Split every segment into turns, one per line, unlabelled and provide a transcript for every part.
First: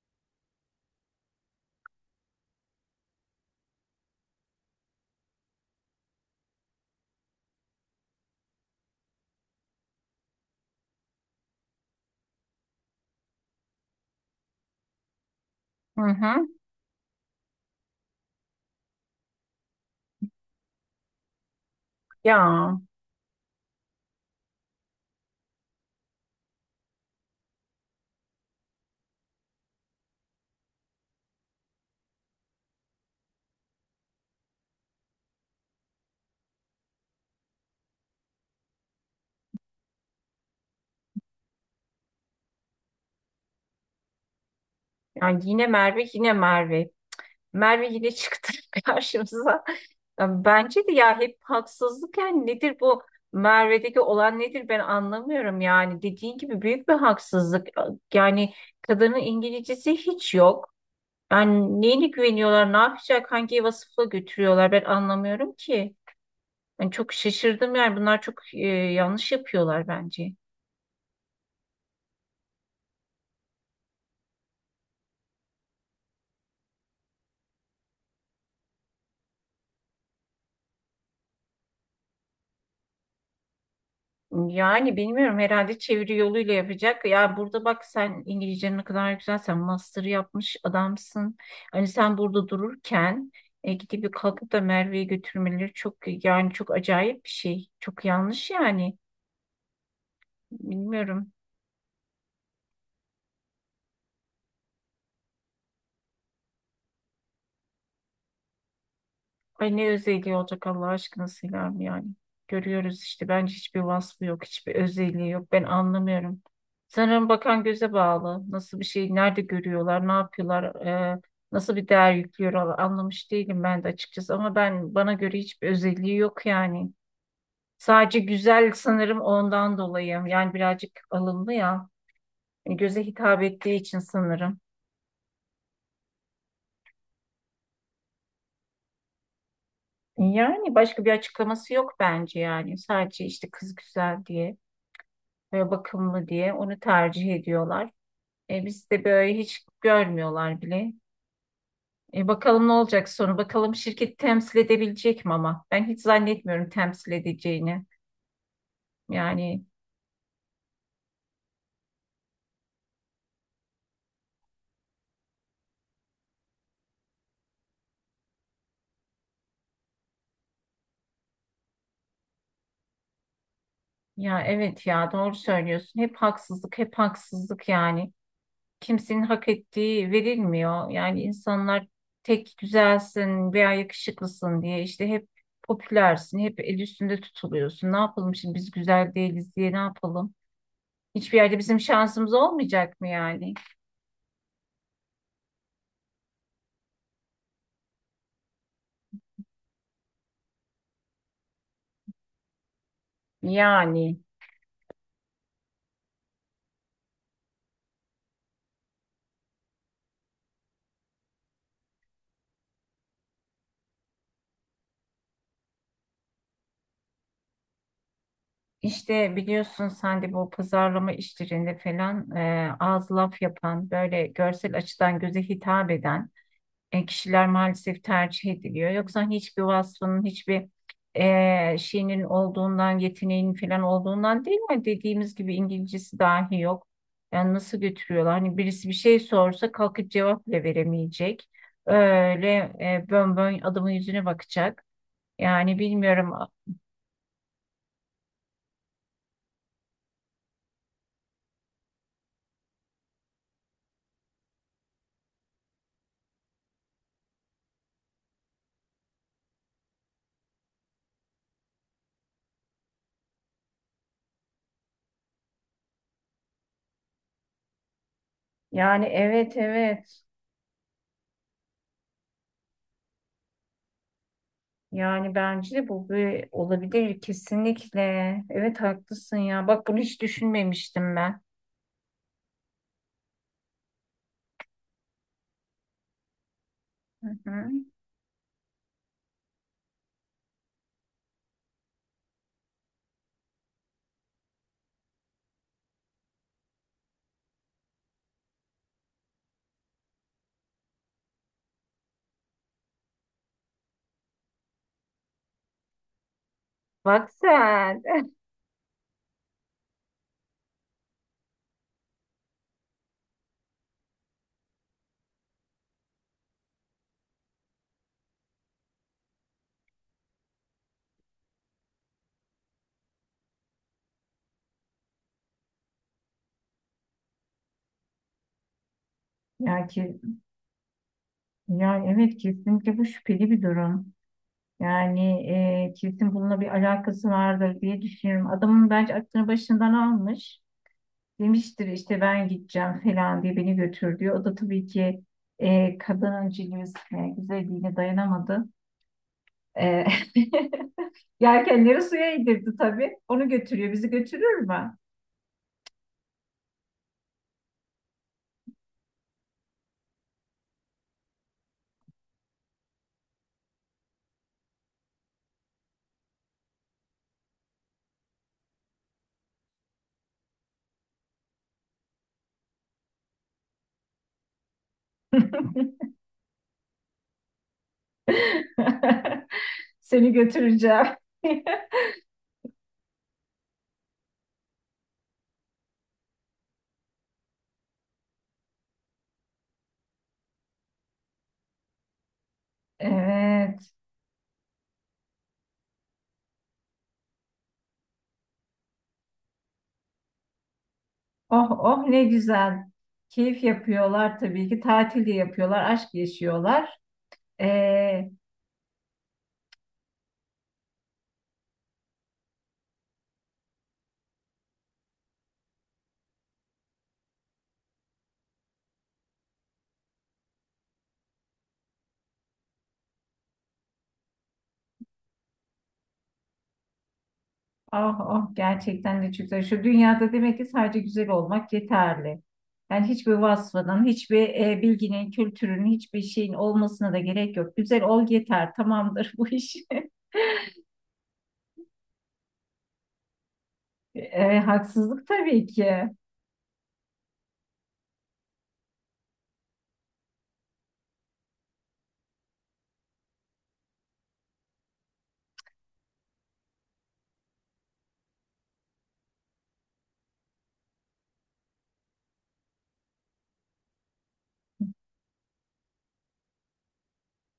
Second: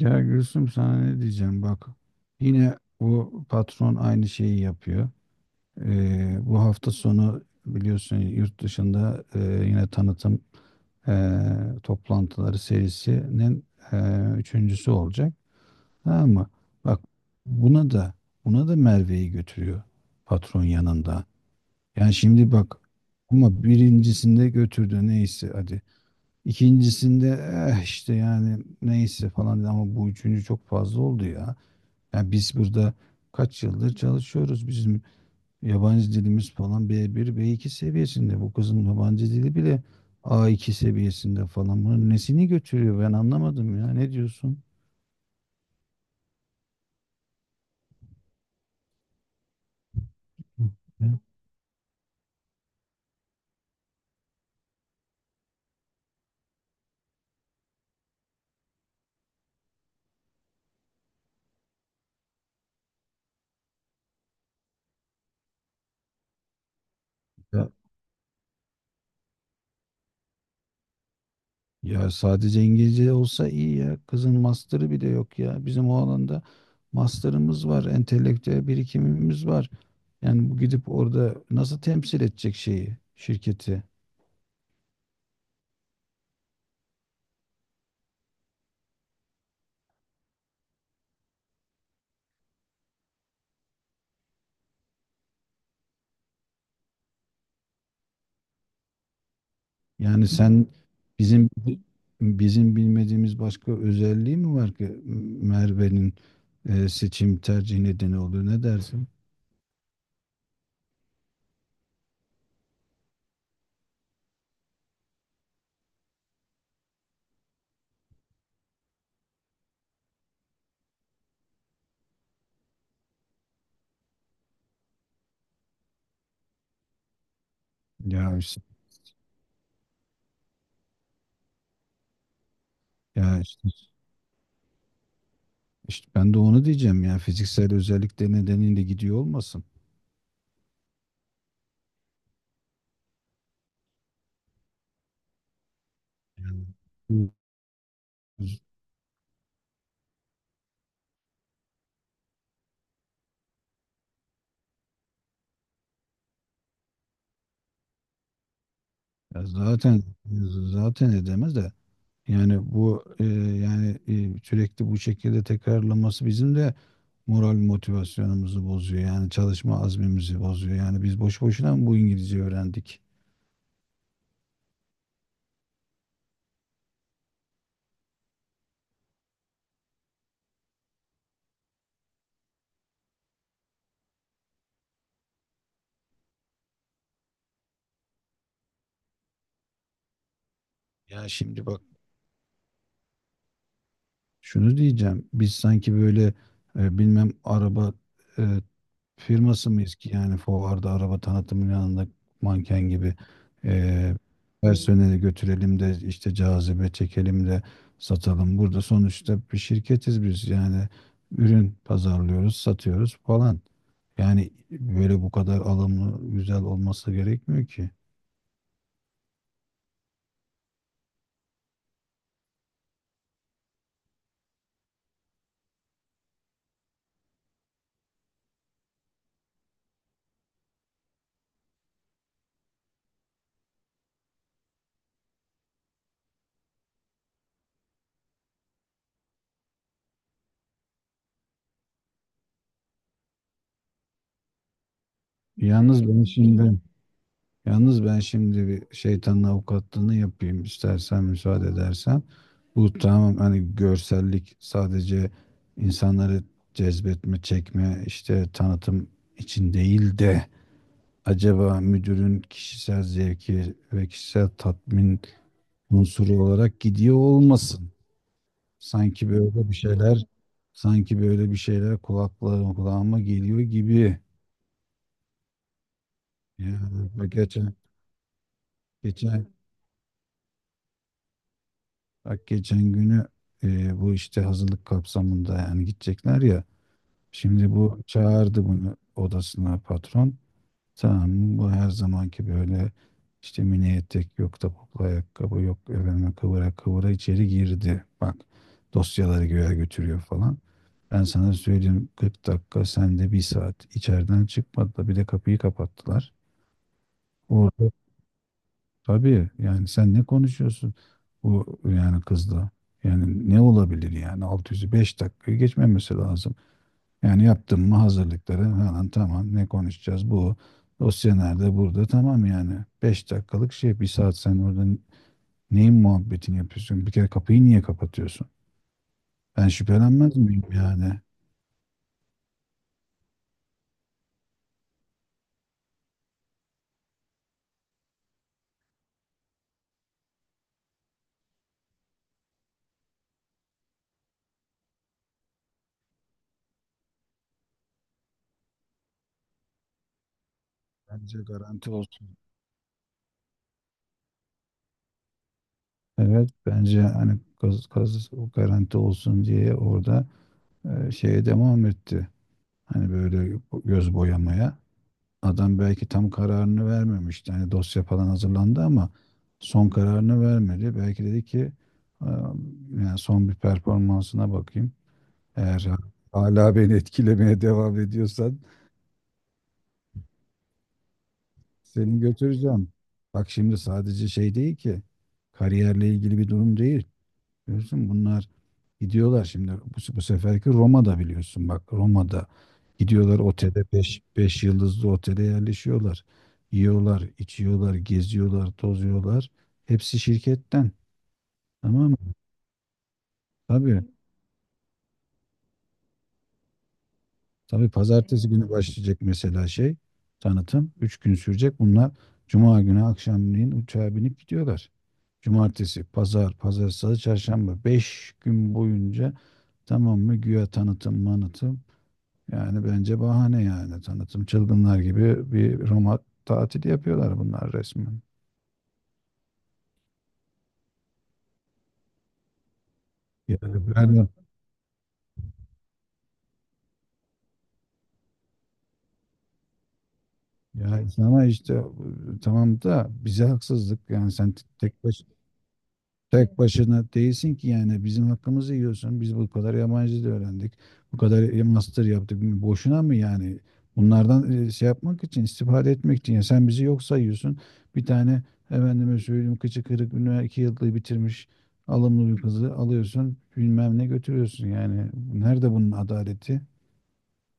Ya Gülsüm sana ne diyeceğim bak. Yine bu patron aynı şeyi yapıyor. Bu hafta sonu biliyorsun yurt dışında yine tanıtım e, toplantıları serisinin e, üçüncüsü olacak.
Hı
Tamam
hı.
mı? Bak buna da buna da Merve'yi götürüyor, patron yanında. Yani şimdi
Ya,
bak, ama birincisinde götürdü, neyse hadi. İkincisinde eh işte yani neyse falan dedi, ama bu üçüncü çok fazla oldu ya. Yani biz burada kaç yıldır çalışıyoruz. Bizim yabancı dilimiz falan B1 B2 seviyesinde. Bu kızın yabancı dili bile A2 seviyesinde falan. Bunun nesini götürüyor, ben anlamadım ya. Ne diyorsun?
yani yine Merve, yine Merve. Merve yine çıktı karşımıza. Ya, bence de
Hı.
ya, hep haksızlık, yani nedir bu Merve'deki olan, nedir ben anlamıyorum yani. Dediğin gibi büyük bir haksızlık. Yani kadının İngilizcesi hiç yok. Yani neyine güveniyorlar, ne yapacak, hangi vasıfla götürüyorlar ben anlamıyorum ki. Ben çok
Ya,
şaşırdım, yani bunlar çok yanlış yapıyorlar bence.
ya sadece İngilizce olsa iyi ya. Kızın master'ı bile yok ya. Bizim o alanda master'ımız var, entelektüel birikimimiz var. Yani bu gidip orada nasıl temsil edecek şeyi, şirketi?
Yani bilmiyorum, herhalde çeviri yoluyla yapacak. Ya burada bak, sen İngilizcen ne kadar güzel, sen master yapmış adamsın. Hani sen burada dururken gidip bir kalkıp da Merve'yi götürmeleri çok, yani çok acayip bir şey. Çok yanlış yani.
Yani sen,
Bilmiyorum.
bizim bizim bilmediğimiz başka özelliği mi var ki Merve'nin seçim tercih nedeni oluyor? Ne dersin?
Ay ne özelliği olacak Allah aşkına Selami yani. Görüyoruz işte, bence hiçbir vasfı yok, hiçbir özelliği yok. Ben anlamıyorum. Sanırım bakan göze bağlı. Nasıl bir şey, nerede görüyorlar, ne yapıyorlar, e, nasıl bir değer yüklüyorlar anlamış değilim ben de açıkçası. Ama ben, bana göre hiçbir özelliği yok yani. Sadece
Ya işte
güzel sanırım ondan dolayı. Yani birazcık alımlı ya. Yani göze
Ya
hitap
işte,
ettiği için sanırım.
işte ben de onu diyeceğim ya, fiziksel özellikleri nedeniyle gidiyor olmasın.
Yani başka bir açıklaması yok bence yani. Sadece işte kız güzel diye ve bakımlı diye
Yani
onu
bu-
tercih ediyorlar. Biz de böyle hiç görmüyorlar bile. Bakalım ne olacak sonu. Bakalım şirket temsil edebilecek mi, ama ben hiç zannetmiyorum temsil edeceğini.
Ya
Yani
zaten, edemez de yani bu yani sürekli bu şekilde tekrarlaması bizim de moral motivasyonumuzu bozuyor. Yani çalışma azmimizi bozuyor. Yani biz boş boşuna mı bu İngilizce öğrendik?
ya evet, ya doğru söylüyorsun. Hep haksızlık, hep haksızlık yani. Kimsenin hak ettiği verilmiyor. Yani insanlar tek güzelsin veya yakışıklısın diye işte hep popülersin, hep el üstünde tutuluyorsun. Ne yapalım şimdi biz güzel değiliz diye, ne yapalım?
Ya
Hiçbir yerde
şimdi
bizim
bak,
şansımız olmayacak mı yani?
şunu diyeceğim. Biz sanki böyle bilmem araba e, firması mıyız ki yani fuarda araba tanıtımının yanında manken gibi eee
Yani
personeli götürelim de işte cazibe çekelim de satalım. Burada sonuçta bir şirketiz biz yani, ürün pazarlıyoruz, satıyoruz falan. Yani böyle bu kadar alımlı, güzel olması gerekmiyor ki.
işte biliyorsun sen de, bu pazarlama işlerinde falan ağız laf yapan, böyle görsel açıdan göze hitap eden kişiler maalesef tercih ediliyor. Yoksa hani hiçbir vasfının, hiçbir şeyinin olduğundan, yeteneğinin falan olduğundan değil mi? Dediğimiz gibi İngilizcesi dahi yok. Yani nasıl götürüyorlar? Hani birisi bir şey sorsa kalkıp cevap bile veremeyecek. Öyle bön bön adamın yüzüne bakacak. Yani
Yalnız ben
bilmiyorum.
şimdi Yalnız ben şimdi bir şeytanın avukatlığını yapayım, istersen müsaade edersen. Bu tamam, hani görsellik sadece insanları cezbetme, çekme, işte tanıtım için değil de, acaba müdürün kişisel zevki ve kişisel tatmin unsuru olarak gidiyor olmasın.
Yani
Sanki
evet,
böyle bir
evet.
şeyler Sanki böyle bir şeyler kulağıma geliyor gibi.
Yani bence de bu bir olabilir
Yani geçen
kesinlikle. Evet haklısın
geçen
ya. Bak bunu hiç düşünmemiştim ben.
Bak, geçen günü bu işte hazırlık kapsamında yani, gidecekler ya.
Hı hı.
Şimdi bu çağırdı bunu odasına, patron. Tamam, bu her zamanki böyle işte mini etek, yok topuklu ayakkabı, yok efendime, kıvıra kıvıra içeri girdi. Bak, dosyaları göğe götürüyor falan. Ben sana söyleyeyim, 40 dakika, sen de bir saat içeriden çıkmadı, da bir de kapıyı kapattılar.
Bak sen.
Tabii yani sen ne konuşuyorsun bu yani kızla? Yani ne olabilir yani, 605 dakikayı geçmemesi lazım. Yani yaptın mı hazırlıkları, hemen tamam, ne konuşacağız bu. Dosya nerede, burada, tamam, yani 5 dakikalık şey, bir saat sen orada neyin muhabbetini yapıyorsun? Bir kere kapıyı niye kapatıyorsun? Ben
Ya, ki,
şüphelenmez miyim yani?
yani evet, kesinlikle bu şüpheli bir durum. Yani kesin bununla bir alakası vardır diye düşünüyorum. Adamın bence aklını başından almış. Demiştir işte ben gideceğim falan diye, beni götür diyor. O da tabii ki kadının cilvesine, güzelliğine dayanamadı. E,
Bence garanti
yelkenleri suya
olsun.
indirdi tabii. Onu götürüyor. Bizi götürür mü?
Evet, bence hani kız o garanti olsun diye orada şeye devam etti. Hani böyle göz boyamaya. Adam belki tam kararını vermemişti. Hani dosya falan hazırlandı ama son kararını vermedi. Belki dedi ki, "Aa, yani son bir performansına bakayım. Eğer hala beni etkilemeye devam ediyorsan
Seni götüreceğim.
seni götüreceğim." Bak şimdi sadece şey değil ki, kariyerle ilgili bir durum değil. Biliyorsun bunlar gidiyorlar şimdi, bu seferki Roma'da, biliyorsun, bak Roma'da gidiyorlar otele,
Evet.
5 yıldızlı otele yerleşiyorlar. Yiyorlar, içiyorlar, geziyorlar, tozuyorlar. Hepsi şirketten.
Oh oh
Tamam mı?
ne güzel. Keyif
Tabii.
yapıyorlar tabii ki. Tatil de yapıyorlar. Aşk yaşıyorlar.
Tabii
Ee.
pazartesi günü başlayacak mesela şey tanıtım. 3 gün sürecek. Bunlar cuma günü akşamleyin uçağa binip gidiyorlar. Cumartesi, pazar, salı, çarşamba, 5 gün boyunca, tamam mı? Güya tanıtım, manıtım. Yani bence bahane yani. Tanıtım, çılgınlar gibi bir Roma tatili yapıyorlar bunlar
Ah
resmen.
ah, gerçekten de çok güzel. Şu dünyada demek ki sadece güzel olmak yeterli. Yani hiçbir
Yani
vasfının,
pardon.
hiçbir bilginin, kültürün, hiçbir şeyin olmasına da gerek yok. Güzel ol yeter, tamamdır bu iş.
Ya ama işte tamam da bize haksızlık yani, sen
Haksızlık tabii ki.
tek başına değilsin ki yani, bizim hakkımızı yiyorsun. Biz bu kadar yabancı dil öğrendik. Bu kadar master yaptık. Boşuna mı yani? Bunlardan şey yapmak için, istifade etmek için. Ya sen bizi yok sayıyorsun. Bir tane efendime söyleyeyim, kıçı kırık üniversite 2 yıllığı bitirmiş alımlı bir kızı alıyorsun. Bilmem ne götürüyorsun yani. Nerede bunun adaleti?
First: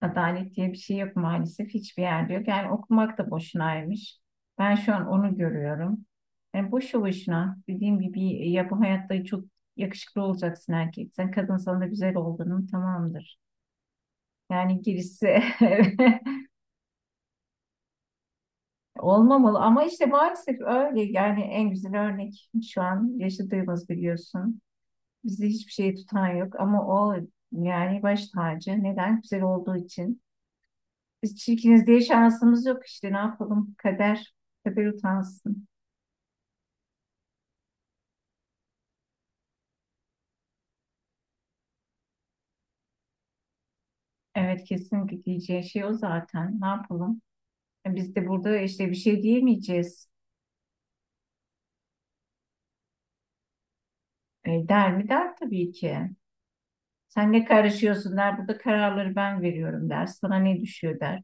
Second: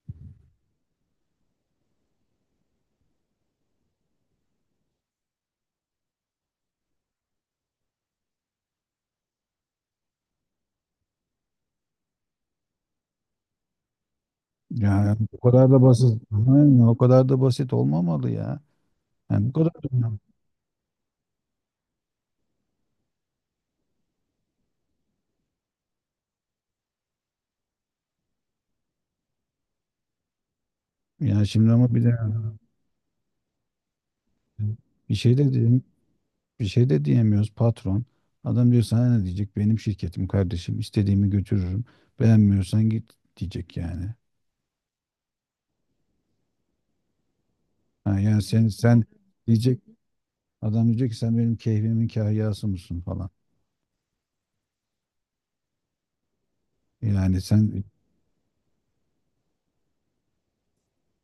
Adalet diye bir şey yok maalesef, hiçbir yerde yok. Yani okumak da boşunaymış. Ben şu an onu görüyorum. Yani boşu boşuna, dediğim gibi, ya bu hayatta çok yakışıklı olacaksın erkek. Sen kadınsan da güzel olduğunun tamamdır. Yani
Yani bu
girisi
kadar da basit. Aynen, o kadar da basit olmamalı ya. Yani bu
olmamalı,
kadar
ama
da
işte maalesef öyle yani, en güzel örnek şu an yaşadığımız biliyorsun. Bizi hiçbir şey tutan yok, ama o, yani baş tacı neden güzel olduğu için. Biz
yani şimdi
çirkiniz
ama
diye
bir de
şansımız yok işte, ne yapalım, kader, kader
Bir şey de
utansın.
diyeyim, bir şey de diyemiyoruz, patron. Adam diyor, sana ne diyecek? Benim şirketim, kardeşim. İstediğimi götürürüm. Beğenmiyorsan git diyecek yani.
Evet kesinlikle diyeceği şey o zaten, ne yapalım. Biz
Ha,
de
yani
burada
sen
işte bir
sen
şey
diyecek
diyemeyeceğiz.
adam diyecek ki, sen benim keyfimin kahyası mısın falan.
Der mi, der tabii ki. Sen
Yani
ne
sen
karışıyorsun der. Burada kararları ben veriyorum der. Sana ne düşüyor der.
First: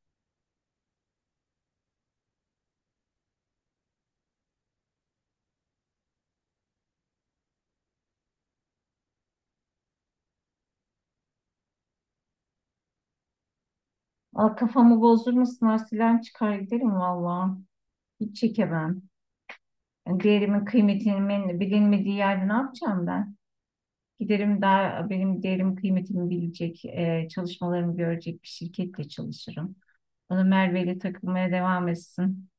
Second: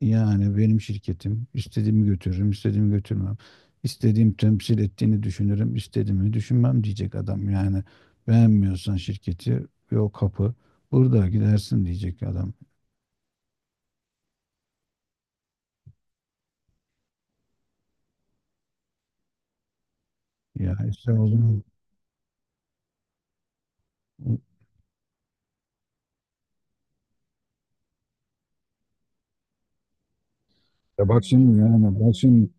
Yani benim şirketim, istediğimi götürürüm, istediğimi götürmem. İstediğim temsil ettiğini düşünürüm, istediğimi düşünmem diyecek adam. Yani beğenmiyorsan şirketi, yok kapı, burada gidersin diyecek adam.
Aa, kafamı bozdur musun? Arsilen çıkar giderim valla. Hiç çekemem. Yani değerimin
Ya işte o
kıymetinin
zaman
bilinmediği yerde ne yapacağım ben? Giderim, daha benim değerim kıymetimi bilecek, çalışmalarımı görecek bir şirketle çalışırım. Bana Merve ile
Ya bak
takılmaya
şimdi
devam
yani bak
etsin.
şimdi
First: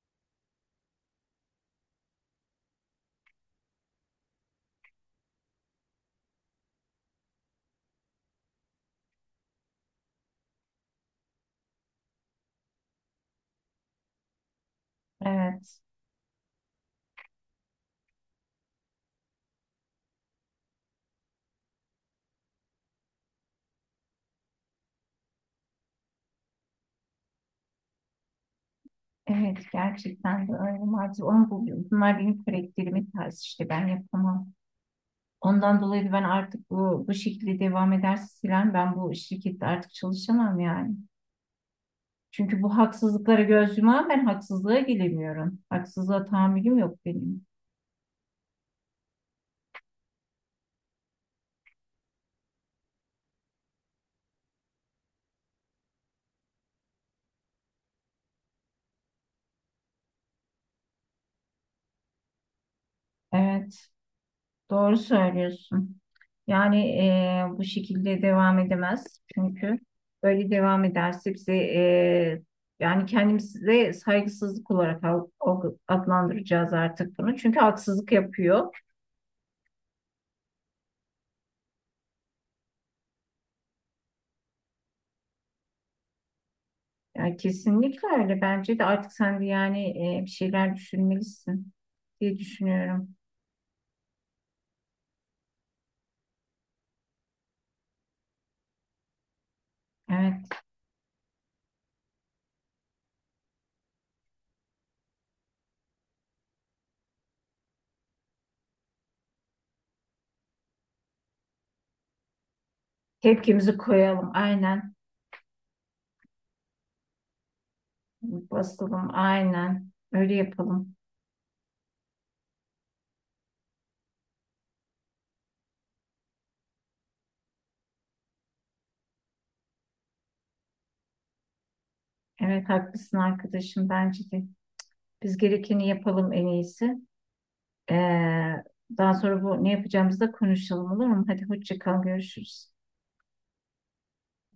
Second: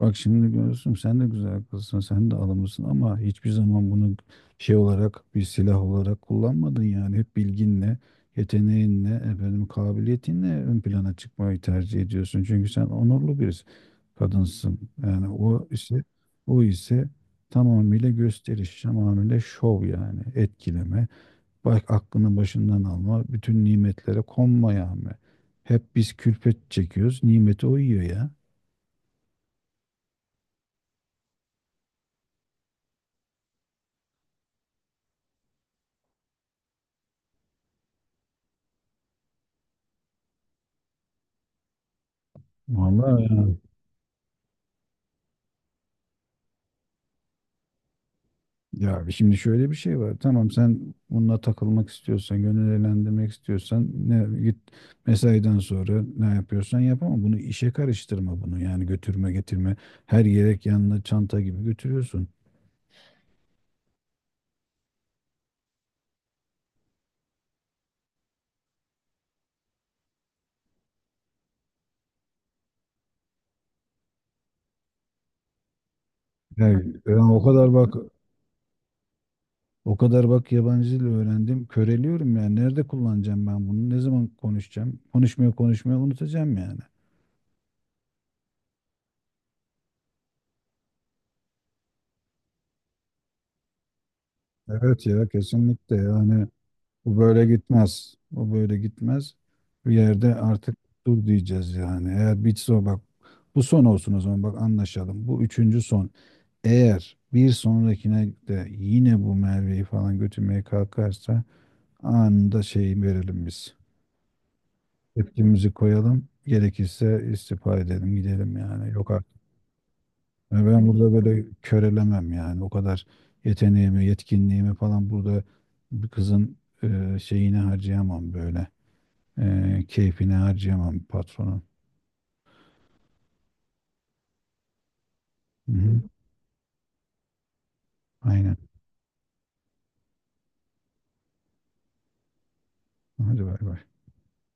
Bak şimdi görürsün, sen de güzel kızsın, sen de alımlısın ama hiçbir zaman bunu şey olarak, bir silah olarak kullanmadın yani. Hep bilginle, yeteneğinle, efendim kabiliyetinle ön plana çıkmayı tercih ediyorsun. Çünkü sen onurlu bir kadınsın. Yani
Evet.
o ise tamamıyla gösteriş, tamamıyla şov yani, etkileme. Bak, aklını başından alma, bütün nimetlere konma yani. Hep biz külfet çekiyoruz, nimeti o yiyor ya.
Evet gerçekten de öyle maalesef, onu buluyorum. Bunlar benim karakterimin tarzı, işte ben yapamam. Ondan dolayı da ben artık bu şekilde devam ederse Siren, ben bu şirkette artık çalışamam yani. Çünkü bu
Vallahi
haksızlıklara
ya.
göz yumağım, ben haksızlığa gelemiyorum. Haksızlığa tahammülüm yok benim.
Ya şimdi şöyle bir şey var. Tamam, sen bununla takılmak istiyorsan, gönül eğlendirmek istiyorsan, ne git mesaiden sonra, ne yapıyorsan yap, ama bunu işe karıştırma bunu. Yani götürme getirme, her yelek yanına çanta gibi götürüyorsun.
Evet. Doğru söylüyorsun. Yani bu şekilde devam edemez. Çünkü böyle devam ederse bize yani kendimize saygısızlık olarak adlandıracağız
Yani, ben
artık bunu.
o
Çünkü
kadar bak
haksızlık yapıyor.
o kadar bak yabancı dil öğrendim. Köreliyorum yani. Nerede kullanacağım ben bunu? Ne zaman konuşacağım? Konuşmaya konuşmaya unutacağım yani.
Yani kesinlikle öyle. Bence de artık sen de yani bir şeyler düşünmelisin diye düşünüyorum.
Evet ya, kesinlikle yani. Bu böyle gitmez. O böyle gitmez. Bir yerde
Evet.
artık dur diyeceğiz yani. Eğer bitse o, bak bu son olsun, o zaman bak anlaşalım. Bu üçüncü son. Eğer bir sonrakine de yine bu Merve'yi falan götürmeye kalkarsa, anında şeyi verelim biz.
Tepkimizi koyalım. Aynen.
Tepkimizi koyalım. Gerekirse istifa edelim, gidelim yani.
Basalım.
Yok artık.
Aynen. Öyle
Yani ben
yapalım.
burada böyle körelemem yani. O kadar yeteneğimi, yetkinliğimi falan burada bir kızın şeyini harcayamam böyle. Keyfine harcayamam, patronum.
Evet haklısın arkadaşım. Bence de. Biz
Hı
gerekeni
hı.
yapalım en iyisi.
Aynen.
Ee, daha sonra bu ne yapacağımızı da konuşalım, olur mu? Hadi hoşça kal, görüşürüz.
Hadi bay bay.